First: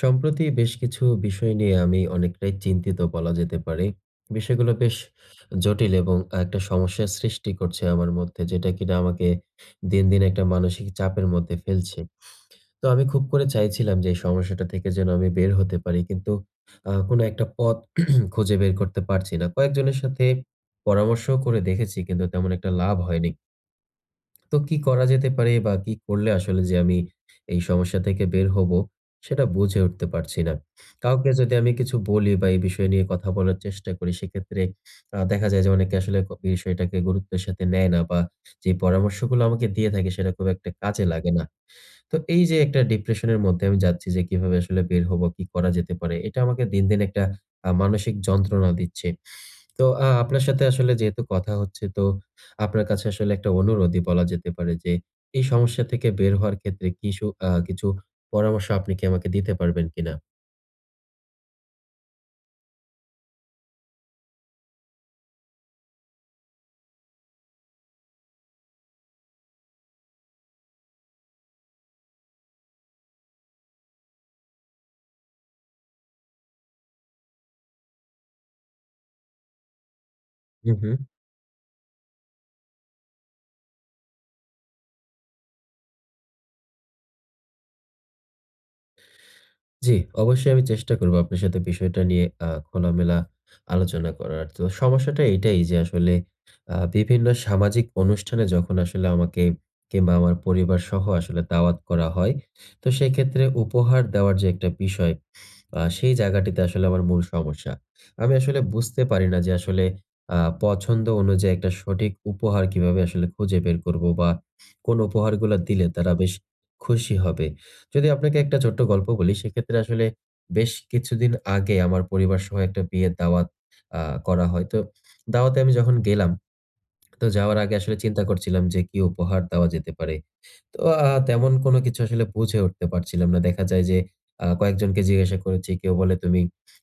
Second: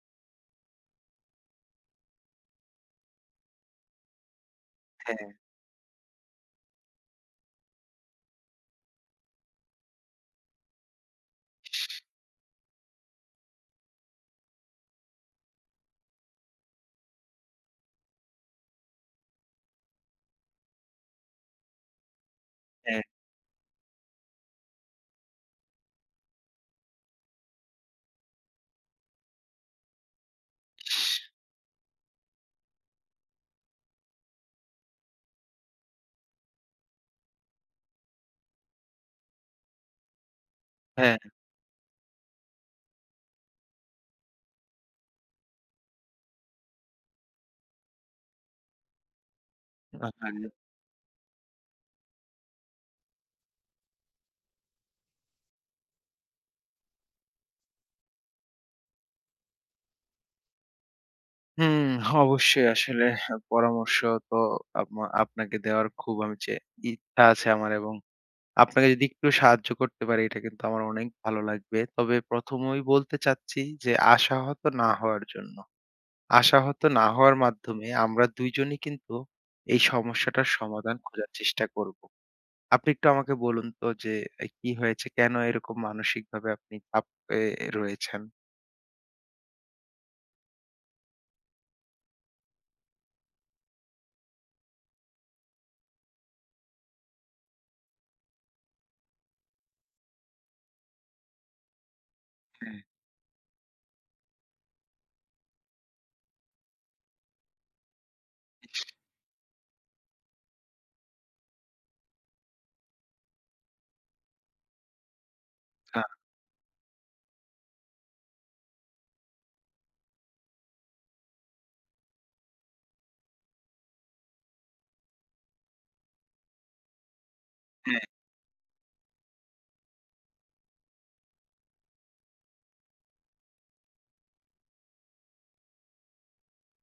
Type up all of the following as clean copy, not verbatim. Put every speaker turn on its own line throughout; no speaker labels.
সম্প্রতি বেশ কিছু বিষয় নিয়ে আমি অনেকটাই চিন্তিত বলা যেতে পারে। বিষয়গুলো বেশ
হ্যাঁ,
জটিল এবং একটা সমস্যার সৃষ্টি করছে আমার মধ্যে, যেটা কিনা আমাকে দিন, দিন একটা মানসিক চাপের মধ্যে ফেলছে। তো আমি খুব করে চাইছিলাম যে এই সমস্যাটা থেকে যেন আমি বের হতে পারি। কিন্তু কোনো একটা পথ খুঁজে বের করতে পারছি না। কয়েকজনের সাথে পরামর্শও করে দেখেছি, কিন্তু তেমন একটা লাভ
হ্যাঁ,
হয়নি। তো কি করা যেতে পারে বা কি করলে আসলে যে আমি এই সমস্যা থেকে বের হব, সেটা বুঝে উঠতে পারছি না। কাউকে যদি আমি কিছু বলি বা এই বিষয় নিয়ে কথা বলার চেষ্টা করি, সেক্ষেত্রে দেখা যায় যে অনেকে আসলে বিষয়টাকে গুরুত্বের সাথে নেয় না, বা যে পরামর্শগুলো আমাকে দিয়ে থাকে সেটা খুব একটা কাজে
হ্যাঁ।
লাগে না। তো এই যে একটা ডিপ্রেশনের মধ্যে আমি যাচ্ছি, যে কিভাবে আসলে বের হবো, কি করা যেতে পারে? এটা আমাকে দিন, দিন একটা মানসিক যন্ত্রণা দিচ্ছে। তো আপনার
আহারে।
সাথে আসলে যেহেতু কথা হচ্ছে, তো আপনার কাছে আসলে একটা অনুরোধই বলা যেতে পারে যে, এই সমস্যা থেকে বের হওয়ার ক্ষেত্রে কিছু কিছু পরামর্শ আপনি কি আমাকে দিতে পারবেন কিনা?
হুম, অবশ্যই আসলে পরামর্শ তো আপনাকে দেওয়ার খুব আমি ইচ্ছা আছে আমার এবং আপনাকে যদি একটু সাহায্য করতে পারি এটা কিন্তু আমার অনেক ভালো লাগবে। তবে ১ম এই বলতে চাচ্ছি যে আশাহত না হওয়ার জন্য। আশাহত না হওয়ার মাধ্যমে আমরা ২ জনই কিন্তু এই সমস্যাটার
হুম,
সমাধান
হুম।
খোঁজার চেষ্টা করব। আপনি একটু আমাকে বলুন তো যে কি হয়েছে? কেন এরকম মানসিকভাবে আপনি চাপে রয়েছেন?
জি, অবশ্যই আমি চেষ্টা করবো আপনার সাথে বিষয়টা নিয়ে খোলামেলা আলোচনা করার। তো সমস্যাটা এটাই যে আসলে বিভিন্ন সামাজিক অনুষ্ঠানে যখন আসলে আমাকে কিংবা আমার পরিবারসহ আসলে দাওয়াত করা হয়, তো সেক্ষেত্রে উপহার দেওয়ার যে একটা বিষয়, সেই জায়গাটিতে আসলে আমার মূল সমস্যা। আমি আসলে বুঝতে পারি না যে আসলে আ পছন্দ অনুযায়ী একটা সঠিক উপহার কিভাবে আসলে খুঁজে বের করব বা কোন উপহারগুলা দিলে
হ্যাঁ,
তারা বেশ খুশি হবে। যদি আপনাকে একটা ছোট্ট গল্প বলি, সেক্ষেত্রে আসলে বেশ কিছুদিন আগে আমার পরিবারসহ একটা বিয়ের দাওয়াত আ করা হয়। তো দাওয়াতে আমি যখন গেলাম, তো যাওয়ার আগে আসলে
হ্যাঁ।
চিন্তা করছিলাম যে কি উপহার দেওয়া যেতে পারে। তো তেমন কোনো কিছু আসলে বুঝে উঠতে পারছিলাম না। দেখা যায় যে কয়েকজনকে জিজ্ঞাসা করেছি। কেউ বলে তুমি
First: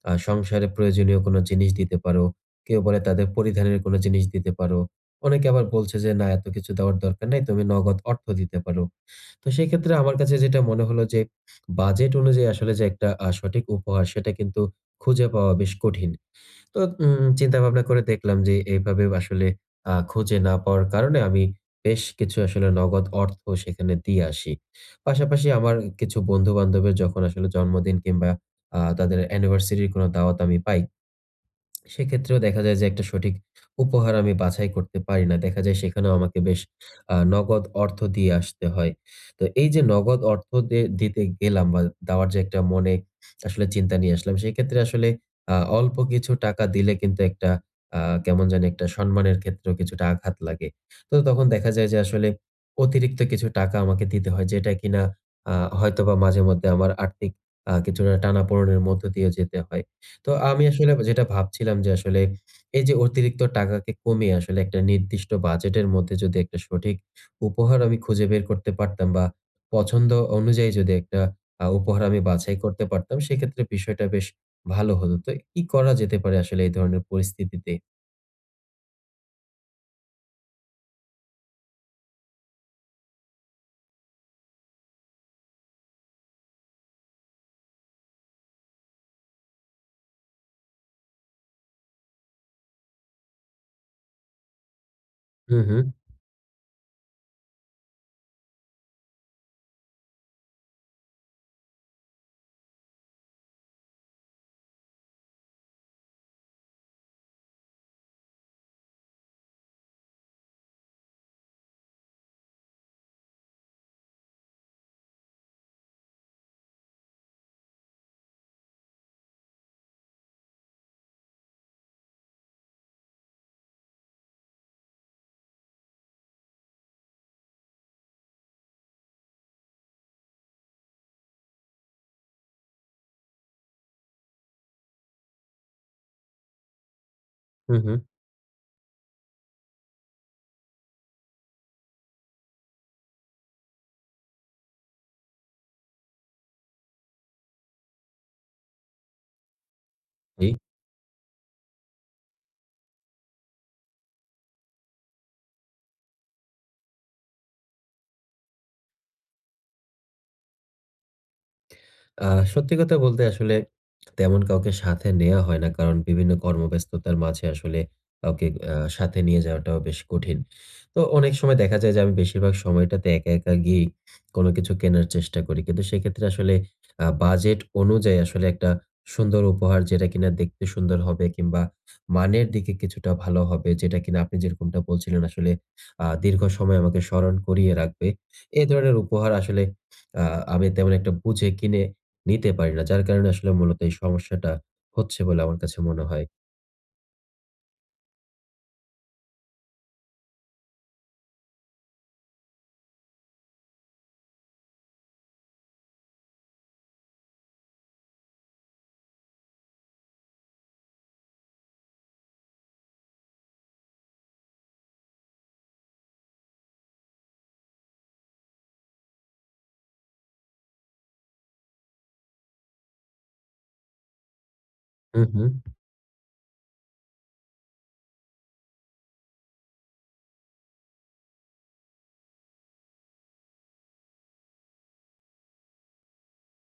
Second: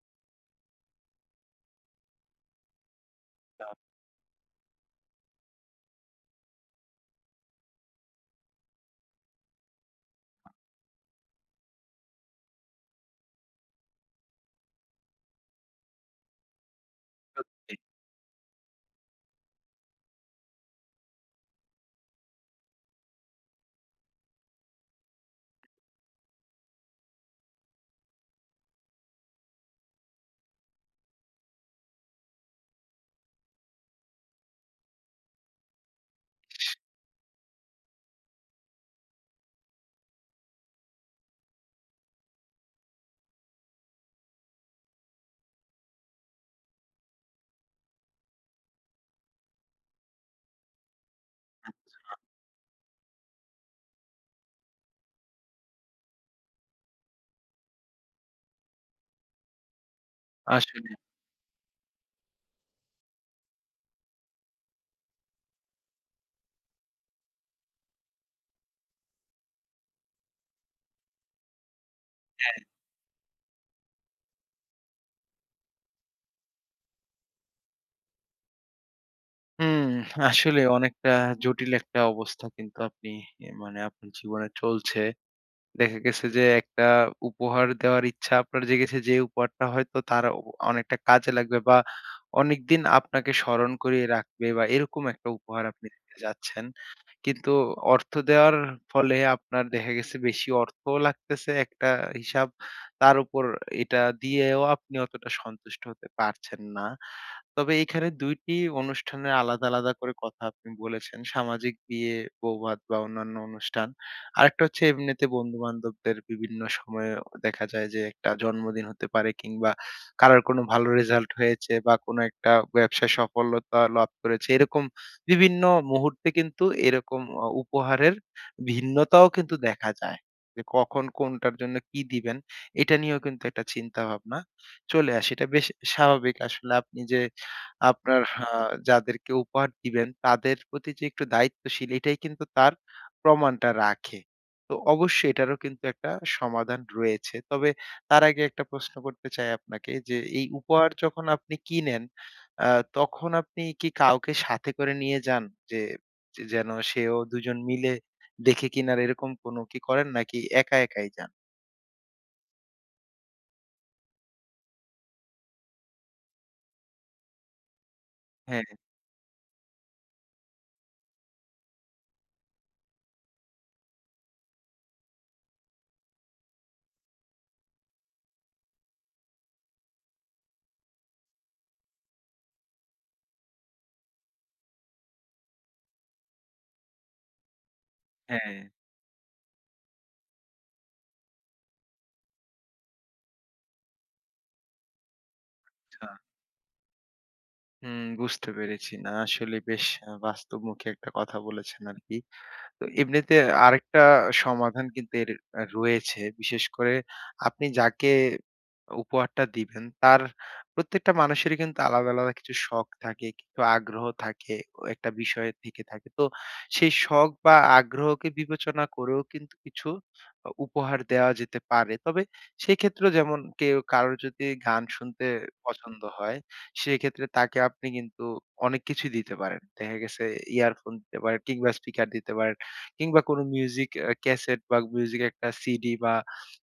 সংসারে প্রয়োজনীয় কোনো জিনিস দিতে পারো। কেউ বলে তাদের পরিধানের কোনো জিনিস দিতে পারো। অনেকে আবার বলছে যে না, এত কিছু দেওয়ার দরকার নাই। তুমি নগদ অর্থ দিতে পারো। তো সেক্ষেত্রে আমার কাছে যেটা মনে হলো যে বাজেট অনুযায়ী আসলে যে একটা সঠিক উপহার সেটা কিন্তু খুঁজে পাওয়া বেশ কঠিন। তো
সত্যি,
চিন্তা-ভাবনা করে দেখলাম যে এভাবে আসলে খুঁজে না পাওয়ার কারণে আমি বেশ কিছু আসলে নগদ অর্থ সেখানে দিয়ে আসি। পাশাপাশি আমার কিছু বন্ধু-বান্ধবের যখন আসলে জন্মদিন কিংবা তাদের অ্যানিভার্সারি এর কোনো দাওয়াত আমি পাই, সেক্ষেত্রেও দেখা যায় যে একটা সঠিক উপহার আমি বাছাই করতে পারি না। দেখা যায় সেখানেও আমাকে বেশ নগদ অর্থ দিয়ে আসতে হয়। তো এই যে নগদ অর্থ দিতে গেলাম বা দেওয়ার যে একটা মনে আসলে চিন্তা নিয়ে আসলাম, সেক্ষেত্রে আসলে অল্প কিছু টাকা দিলে কিন্তু একটা আ কেমন জানি একটা সম্মানের ক্ষেত্রেও কিছুটা আঘাত লাগে। তো তখন দেখা যায় যে আসলে অতিরিক্ত কিছু টাকা আমাকে দিতে হয়, যেটা কিনা আ হয়তোবা মাঝে মধ্যে আমার আর্থিক কিছুটা টানাপোড়েনের মধ্য দিয়ে যেতে হয়। তো আমি
আসলে
আসলে যেটা ভাবছিলাম যে আসলে এই যে অতিরিক্ত টাকাকে কমিয়ে আসলে একটা নির্দিষ্ট বাজেটের মধ্যে যদি একটা সঠিক উপহার আমি খুঁজে বের করতে পারতাম বা পছন্দ অনুযায়ী যদি একটা উপহার আমি
হ্যাঁ।
বাছাই করতে পারতাম, সেক্ষেত্রে বিষয়টা বেশ ভালো হতো। তো কি করা যেতে পারে আসলে এই ধরনের পরিস্থিতিতে?
হুম, আসলে অনেকটা জটিল একটা অবস্থা কিন্তু আপনি মানে আপনার জীবনে চলছে। দেখা গেছে যে একটা উপহার দেওয়ার ইচ্ছা আপনার জেগেছে যে উপহারটা হয়তো তার অনেকটা কাজে লাগবে বা অনেকদিন আপনাকে স্মরণ করিয়ে রাখবে বা এরকম একটা
হু,
উপহার
হু,
আপনি দিতে যাচ্ছেন। কিন্তু অর্থ দেওয়ার ফলে আপনার দেখা গেছে বেশি অর্থও লাগতেছে একটা হিসাব। তার উপর এটা দিয়েও আপনি অতটা সন্তুষ্ট হতে পারছেন না। তবে এইখানে ২ টি অনুষ্ঠানের আলাদা, আলাদা করে কথা আপনি বলেছেন। সামাজিক বিয়ে, বৌভাত বা অন্যান্য অনুষ্ঠান। আরেকটা হচ্ছে এমনিতে বন্ধু-বান্ধবদের বিভিন্ন সময়ে দেখা যায় যে একটা জন্মদিন হতে পারে কিংবা কারোর কোনো ভালো রেজাল্ট হয়েছে বা কোনো একটা ব্যবসায় সফলতা লাভ করেছে। এরকম বিভিন্ন মুহূর্তে কিন্তু এরকম উপহারের ভিন্নতাও কিন্তু দেখা যায়। যে কখন কোনটার জন্য কি দিবেন, এটা নিয়েও কিন্তু একটা চিন্তাভাবনা চলে আসে। এটা বেশ স্বাভাবিক আসলে আপনি যে
হু, হু।
আপনার যাদেরকে উপহার দিবেন তাদের প্রতি যে একটু দায়িত্বশীল এটাই কিন্তু তার প্রমাণটা রাখে। তো অবশ্যই এটারও কিন্তু একটা সমাধান রয়েছে। তবে তার আগে একটা প্রশ্ন করতে চাই আপনাকে যে এই
জি।
উপহার যখন আপনি কিনেন আ তখন আপনি কি কাউকে সাথে করে নিয়ে যান? যে যে যেন সেও ২ জন মিলে দেখে কিনার এরকম কোনো কি করেন নাকি একা একাই যান?
আ সত্যি কথা বলতে আসলে তেমন কাউকে সাথে নেয়া হয় না। কারণ বিভিন্ন কর্মব্যস্ততার মাঝে আসলে কাউকে
হ্যাঁ,
সাথে নিয়ে যাওয়াটাও বেশ কঠিন। তো অনেক সময় দেখা যায় যে আমি বেশিরভাগ সময়টাতে একা, একা গিয়েই কোনো কিছু কেনার চেষ্টা করি। কিন্তু সেক্ষেত্রে আসলে বাজেট অনুযায়ী আসলে একটা সুন্দর উপহার, যেটা কিনা দেখতে সুন্দর হবে কিংবা মানের দিকে কিছুটা ভালো হবে, যেটা কিনা আপনি যেরকমটা বলছিলেন, আসলে দীর্ঘ সময় আমাকে স্মরণ করিয়ে রাখবে।
হ্যাঁ।
এ ধরনের উপহার আসলে আ আমি তেমন একটা বুঝে কিনে নিতে পারি না। যার কারণে আসলে মূলত এই সমস্যাটা হচ্ছে বলে আমার কাছে
আচ্ছা।
মনে হয়।
হুম, বুঝতে পেরেছি। না আসলে বেশ বাস্তবমুখী একটা কথা বলেছেন আরকি। তো এমনিতে আরেকটা সমাধান কিন্তু এর রয়েছে। বিশেষ করে আপনি যাকে উপহারটা দিবেন তার প্রত্যেকটা মানুষেরই কিন্তু আলাদা, আলাদা কিছু শখ থাকে, কিছু আগ্রহ থাকে, ও একটা বিষয় থেকে থাকে। তো সেই শখ বা আগ্রহকে বিবেচনা করেও কিন্তু কিছু উপহার দেওয়া যেতে পারে। তবে সেক্ষেত্রেও যেমন কেউ কারোর যদি গান
হু,
শুনতে
হু।
পছন্দ হয় সেক্ষেত্রে তাকে আপনি কিন্তু অনেক কিছুই দিতে পারেন। দেখা গেছে ইয়ারফোন দিতে পারেন কিংবা স্পিকার দিতে পারেন কিংবা কোনো মিউজিক ক্যাসেট বা মিউজিক একটা সিডি বা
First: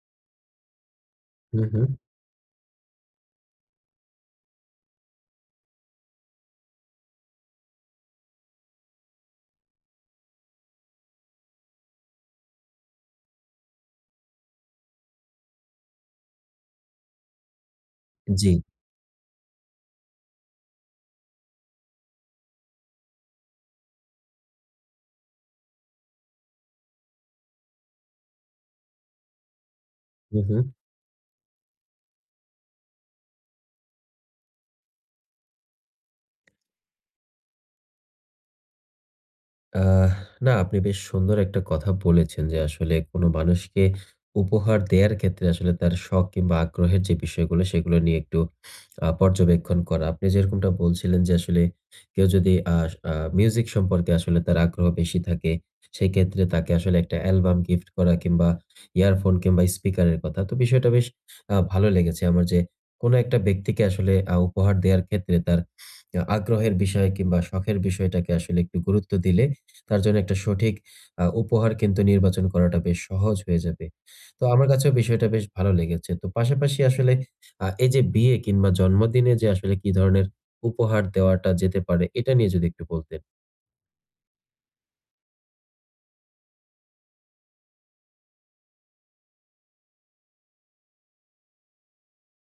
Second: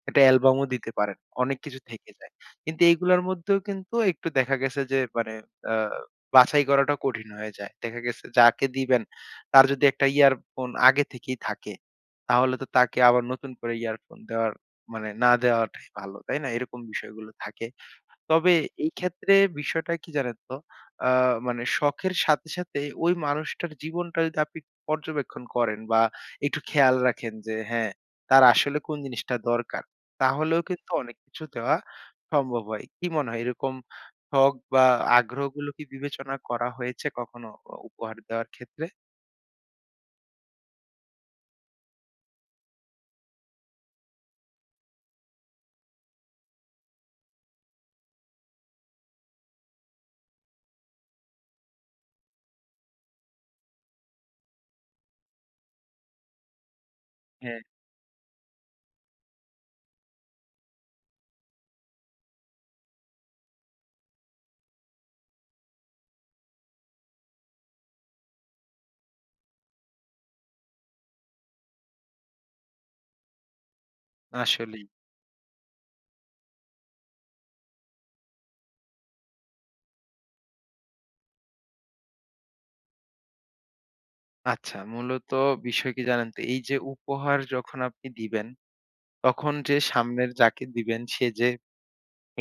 একটা অ্যালবামও দিতে পারেন। অনেক
হু,
কিছু
হু।
থেকে যায়। কিন্তু এইগুলার মধ্যেও কিন্তু একটু দেখা গেছে যে মানে আ বাছাই করাটা কঠিন হয়ে যায়। দেখা গেছে যাকে দিবেন তার যদি একটা ইয়ারফোন আগে থেকেই থাকে, তাহলে তো তাকে আবার নতুন করে ইয়ারফোন দেওয়ার মানে না দেওয়াটাই ভালো। তাই না? এরকম বিষয়গুলো থাকে।
জি।
তবে এই ক্ষেত্রে বিষয়টা কি জানেন তো? আ মানে শখের সাথে, সাথে ওই মানুষটার জীবনটা যদি আপনি পর্যবেক্ষণ করেন বা একটু খেয়াল রাখেন যে হ্যাঁ, তার আসলে কোন জিনিসটা দরকার।
হু, হু।
তাহলেও কিন্তু অনেক কিছু দেওয়া সম্ভব হয়। কি মনে হয় এরকম শখ বা আগ্রহগুলো কি বিবেচনা করা হয়েছে কখনো উপহার দেওয়ার ক্ষেত্রে?
আহ না, আপনি বেশ সুন্দর একটা কথা বলেছেন যে আসলে কোনো মানুষকে উপহার দেয়ার ক্ষেত্রে আসলে তার শখ কিংবা আগ্রহের যে বিষয়গুলো সেগুলো নিয়ে একটু পর্যবেক্ষণ করা। আপনি যেরকমটা বলছিলেন যে আসলে কেউ যদি আহ আহ, মিউজিক সম্পর্কে আসলে তার আগ্রহ বেশি থাকে, সেই ক্ষেত্রে তাকে আসলে একটা অ্যালবাম
হ্যাঁ।
গিফট করা, কিংবা ইয়ারফোন কিংবা স্পিকারের কথা। তো বিষয়টা বেশ ভালো লেগেছে আমার যে কোনো একটা ব্যক্তিকে আসলে উপহার দেওয়ার ক্ষেত্রে তার আগ্রহের বিষয় কিংবা শখের বিষয়টাকে আসলে একটু গুরুত্ব দিলে তার জন্য একটা সঠিক উপহার কিন্তু নির্বাচন করাটা বেশ সহজ হয়ে যাবে। তো আমার
আসলেই।
কাছেও বিষয়টা বেশ ভালো লেগেছে। তো পাশাপাশি আসলে এই যে বিয়ে কিংবা জন্মদিনে যে আসলে কি ধরনের উপহার দেওয়াটা যেতে পারে, এটা নিয়ে যদি একটু বলতেন।
আচ্ছা মূলত বিষয় কি জানেন তো? এই যে উপহার যখন আপনি দিবেন, তখন যে সামনের যাকে দিবেন সে যে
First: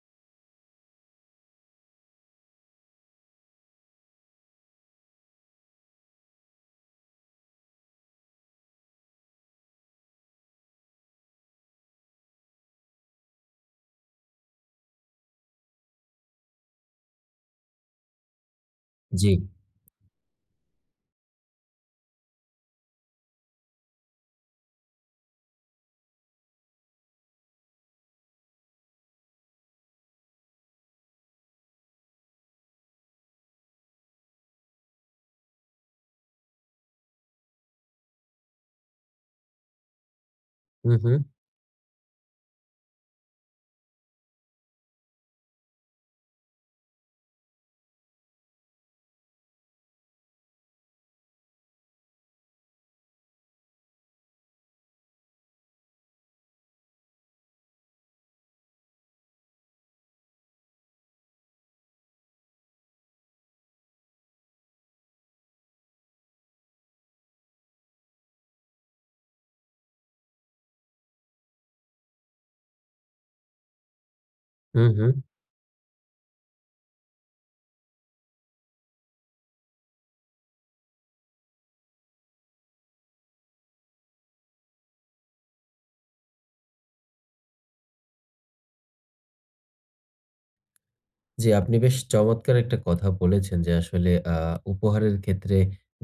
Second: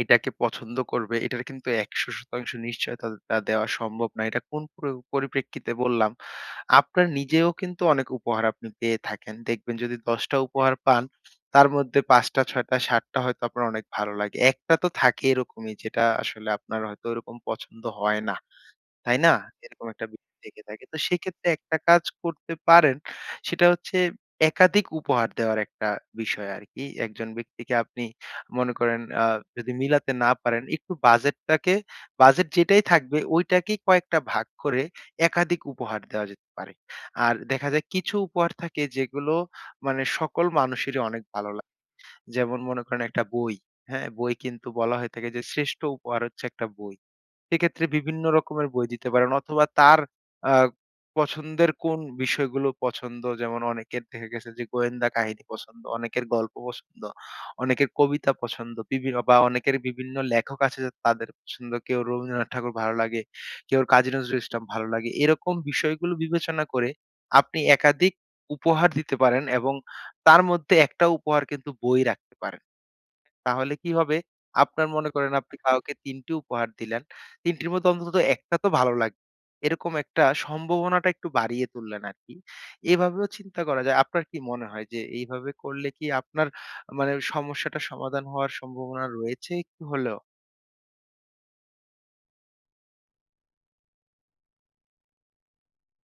এটাকে পছন্দ করবে এটার কিন্তু ১০০% নিশ্চয়তা তা দেওয়া সম্ভব না। এটা কোন পরিপ্রেক্ষিতে বললাম? আপনার নিজেও কিন্তু অনেক উপহার আপনি পেয়ে থাকেন। দেখবেন যদি ১০ টা উপহার পান, তার মধ্যে ৫ টা, ৬ টা, ৭ টা হয়তো আপনার অনেক ভালো লাগে। ১ টা তো থাকে এরকমই যেটা আসলে আপনার হয়তো ওরকম পছন্দ হয় না। তাই
জি।
না? এরকম একটা বিষয় থেকে থাকে। তো সেক্ষেত্রে একটা কাজ করতে পারেন। সেটা হচ্ছে একাধিক উপহার দেওয়ার একটা বিষয় আরকি। একজন ব্যক্তিকে আপনি মনে করেন যদি মিলাতে না পারেন একটু বাজেটটাকে বাজেট যেটাই থাকবে ওইটাকেই কয়েকটা ভাগ করে একাধিক উপহার দেওয়া যেতে পারে। আর দেখা যায় কিছু উপহার থাকে যেগুলো মানে সকল
হু,
মানুষেরই
হু।
অনেক ভালো লাগে। যেমন মনে করেন একটা বই, হ্যাঁ? বই কিন্তু বলা হয়ে থাকে যে শ্রেষ্ঠ উপহার হচ্ছে একটা বই। সেক্ষেত্রে বিভিন্ন রকমের বই দিতে পারেন অথবা তার আ পছন্দের কোন বিষয়গুলো পছন্দ যেমন অনেকের দেখা গেছে যে গোয়েন্দা কাহিনী পছন্দ, অনেকের গল্প পছন্দ, অনেকের কবিতা পছন্দ, বা অনেকের বিভিন্ন লেখক আছে যে তাদের পছন্দ। কেউ রবীন্দ্রনাথ ঠাকুর ভালো লাগে, কেউ কাজী নজরুল ইসলাম ভালো লাগে। এরকম বিষয়গুলো বিবেচনা করে আপনি একাধিক উপহার দিতে পারেন এবং তার মধ্যে একটা উপহার কিন্তু বই রাখতে পারেন। তাহলে কি হবে?
হু,
আপনার
হু।
মনে করেন আপনি কাউকে ৩ টি উপহার দিলেন। ৩ টির মধ্যে অন্তত ১ টা তো ভালো লাগবে। এরকম একটা সম্ভাবনাটা একটু বাড়িয়ে তুললেন আরকি। এভাবেও চিন্তা করা যায়। আপনার কি মনে হয় যে এইভাবে করলে কি আপনার মানে সমস্যাটা সমাধান হওয়ার সম্ভাবনা রয়েছে একটু হলেও?
জি, আপনি বেশ চমৎকার একটা কথা বলেছেন যে আসলে উপহারের ক্ষেত্রে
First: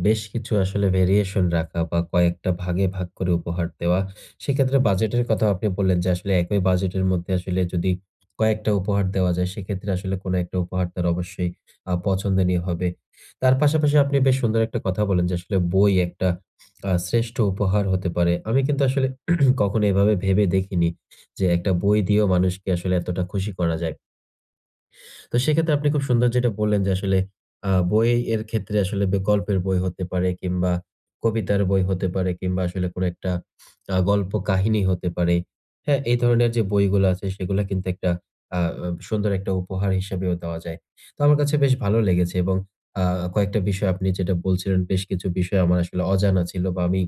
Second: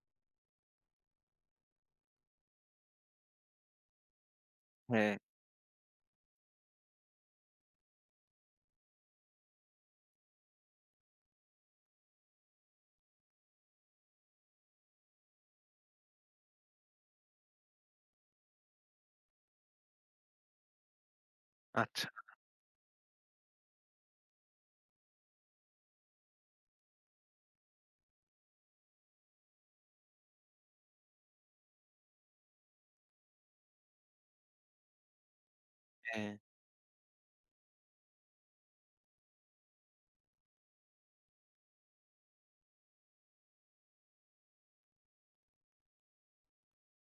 বেশ কিছু আসলে ভেরিয়েশন রাখা বা কয়েকটা ভাগে ভাগ করে উপহার দেওয়া। সেক্ষেত্রে
হ্যাঁ,
বাজেটের কথাও আপনি বললেন যে আসলে একই বাজেটের মধ্যে আসলে যদি কয়েকটা উপহার দেওয়া যায়, সেক্ষেত্রে আসলে কোনো একটা উপহার তার অবশ্যই পছন্দনীয় হবে। তার পাশাপাশি আপনি বেশ সুন্দর একটা কথা বলেন যে আসলে বই একটা শ্রেষ্ঠ উপহার হতে পারে। আমি কিন্তু আসলে কখনো এভাবে ভেবে দেখিনি যে একটা বই
আচ্ছা,
দিয়েও মানুষকে আসলে এতটা খুশি করা যায়। তো সেক্ষেত্রে আপনি খুব সুন্দর যেটা বললেন যে আসলে বই এর ক্ষেত্রে আসলে গল্পের বই হতে পারে, কিংবা কবিতার বই হতে পারে, কিংবা আসলে কোনো একটা গল্প কাহিনী হতে পারে। হ্যাঁ? এই
হ্যাঁ।
ধরনের যে বইগুলো আছে সেগুলা কিন্তু একটা আ সুন্দর একটা উপহার হিসেবেও দেওয়া যায়। তো আমার কাছে বেশ ভালো লেগেছে এবং আ কয়েকটা বিষয় আপনি যেটা বলছিলেন, বেশ কিছু বিষয় আমার আসলে অজানা ছিল, বা আমি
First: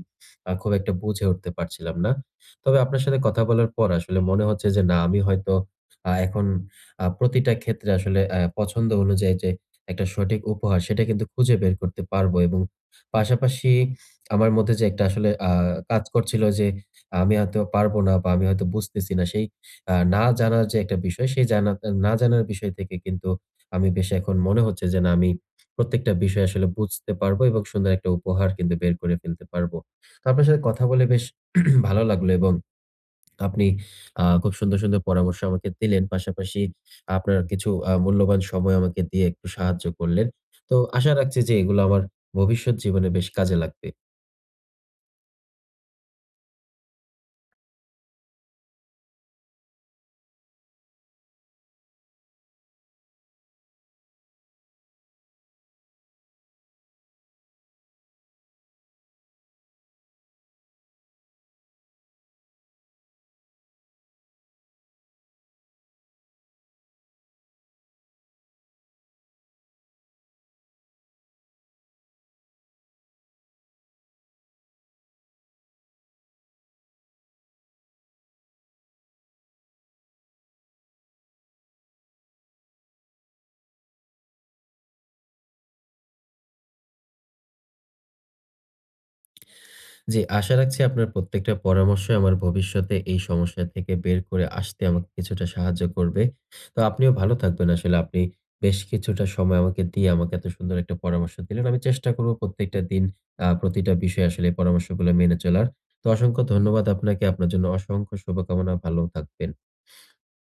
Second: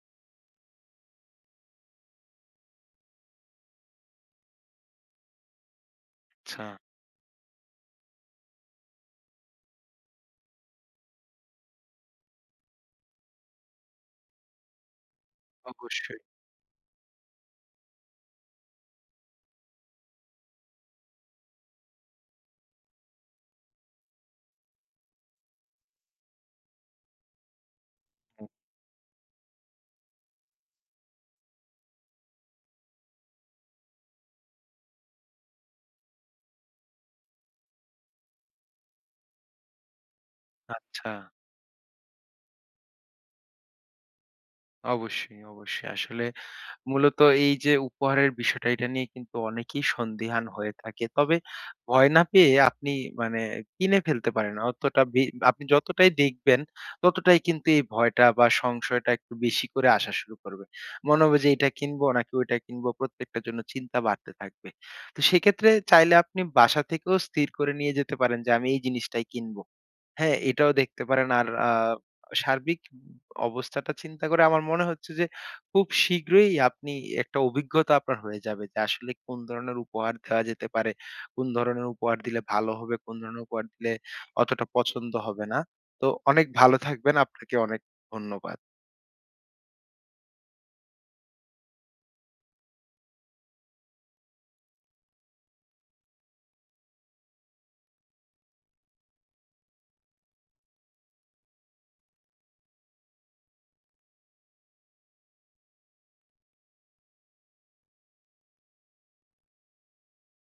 খুব একটা বুঝে উঠতে পারছিলাম না। তবে আপনার সাথে কথা বলার পর আসলে মনে হচ্ছে যে না, আমি হয়তো এখন
আচ্ছা।
প্রতিটা ক্ষেত্রে আসলে পছন্দ অনুযায়ী যে একটা সঠিক উপহার সেটা কিন্তু খুঁজে বের করতে পারবো, এবং পাশাপাশি আমার মধ্যে যে একটা আসলে কাজ
অবশ্যই।
করছিল যে আমি হয়তো পারবো না বা আমি হয়তো বুঝতেছি না, সেই না জানার যে একটা বিষয়, সেই জানা না জানার বিষয় থেকে কিন্তু আমি বেশ এখন মনে হচ্ছে যে না, আমি প্রত্যেকটা বিষয় আসলে বুঝতে পারবো এবং সুন্দর একটা
হ্যাঁ।
উপহার কিন্তু বের করে ফেলতে পারবো। তো আপনার সাথে কথা বলে বেশ ভালো লাগলো, এবং আপনি খুব সুন্দর, সুন্দর পরামর্শ আমাকে দিলেন। পাশাপাশি আপনার কিছু মূল্যবান সময় আমাকে দিয়ে একটু সাহায্য করলেন। তো
আচ্ছা,
আশা রাখছি যে এগুলো আমার ভবিষ্যৎ জীবনে বেশ কাজে লাগবে।
অবশ্যই, অবশ্যই। আসলে মূলত এই যে উপহারের বিষয়টা এটা নিয়ে কিন্তু অনেকেই সন্দিহান হয়ে থাকে। তবে ভয় না পেয়ে আপনি মানে কিনে ফেলতে পারেন। অতটা আপনি যতটাই দেখবেন ততটাই কিন্তু এই ভয়টা বা সংশয়টা একটু বেশি করে আসা শুরু করবে। মনে হবে যে এটা কিনবো নাকি ওইটা কিনবো প্রত্যেকটার জন্য চিন্তা বাড়তে থাকবে। তো সেক্ষেত্রে চাইলে আপনি বাসা থেকেও স্থির করে নিয়ে যেতে পারেন যে আমি এই জিনিসটাই কিনব। হ্যাঁ, এটাও দেখতে পারেন। আর সার্বিক অবস্থাটা চিন্তা করে আমার মনে হচ্ছে যে, খুব শীঘ্রই আপনি একটা অভিজ্ঞতা আপনার হয়ে যাবে যে, আসলে কোন ধরনের উপহার দেওয়া যেতে পারে, কোন ধরনের উপহার দিলে ভালো হবে, কোন ধরনের উপহার দিলে অতটা পছন্দ হবে না। তো অনেক ভালো থাকবেন। আপনাকে অনেক ধন্যবাদ।
জি, আশা রাখছি আপনার প্রত্যেকটা পরামর্শই আমার ভবিষ্যতে এই সমস্যা থেকে বের করে আসতে আমাকে কিছুটা সাহায্য করবে। তো আপনিও ভালো থাকবেন। আসলে আপনি বেশ কিছুটা সময় আমাকে দিয়ে আমাকে এত সুন্দর একটা পরামর্শ দিলেন। আমি চেষ্টা করব প্রত্যেকটা দিন প্রতিটা বিষয়ে আসলে এই পরামর্শগুলো মেনে চলার। তো অসংখ্য ধন্যবাদ আপনাকে। আপনার জন্য অসংখ্য শুভকামনা। ভালো থাকবেন।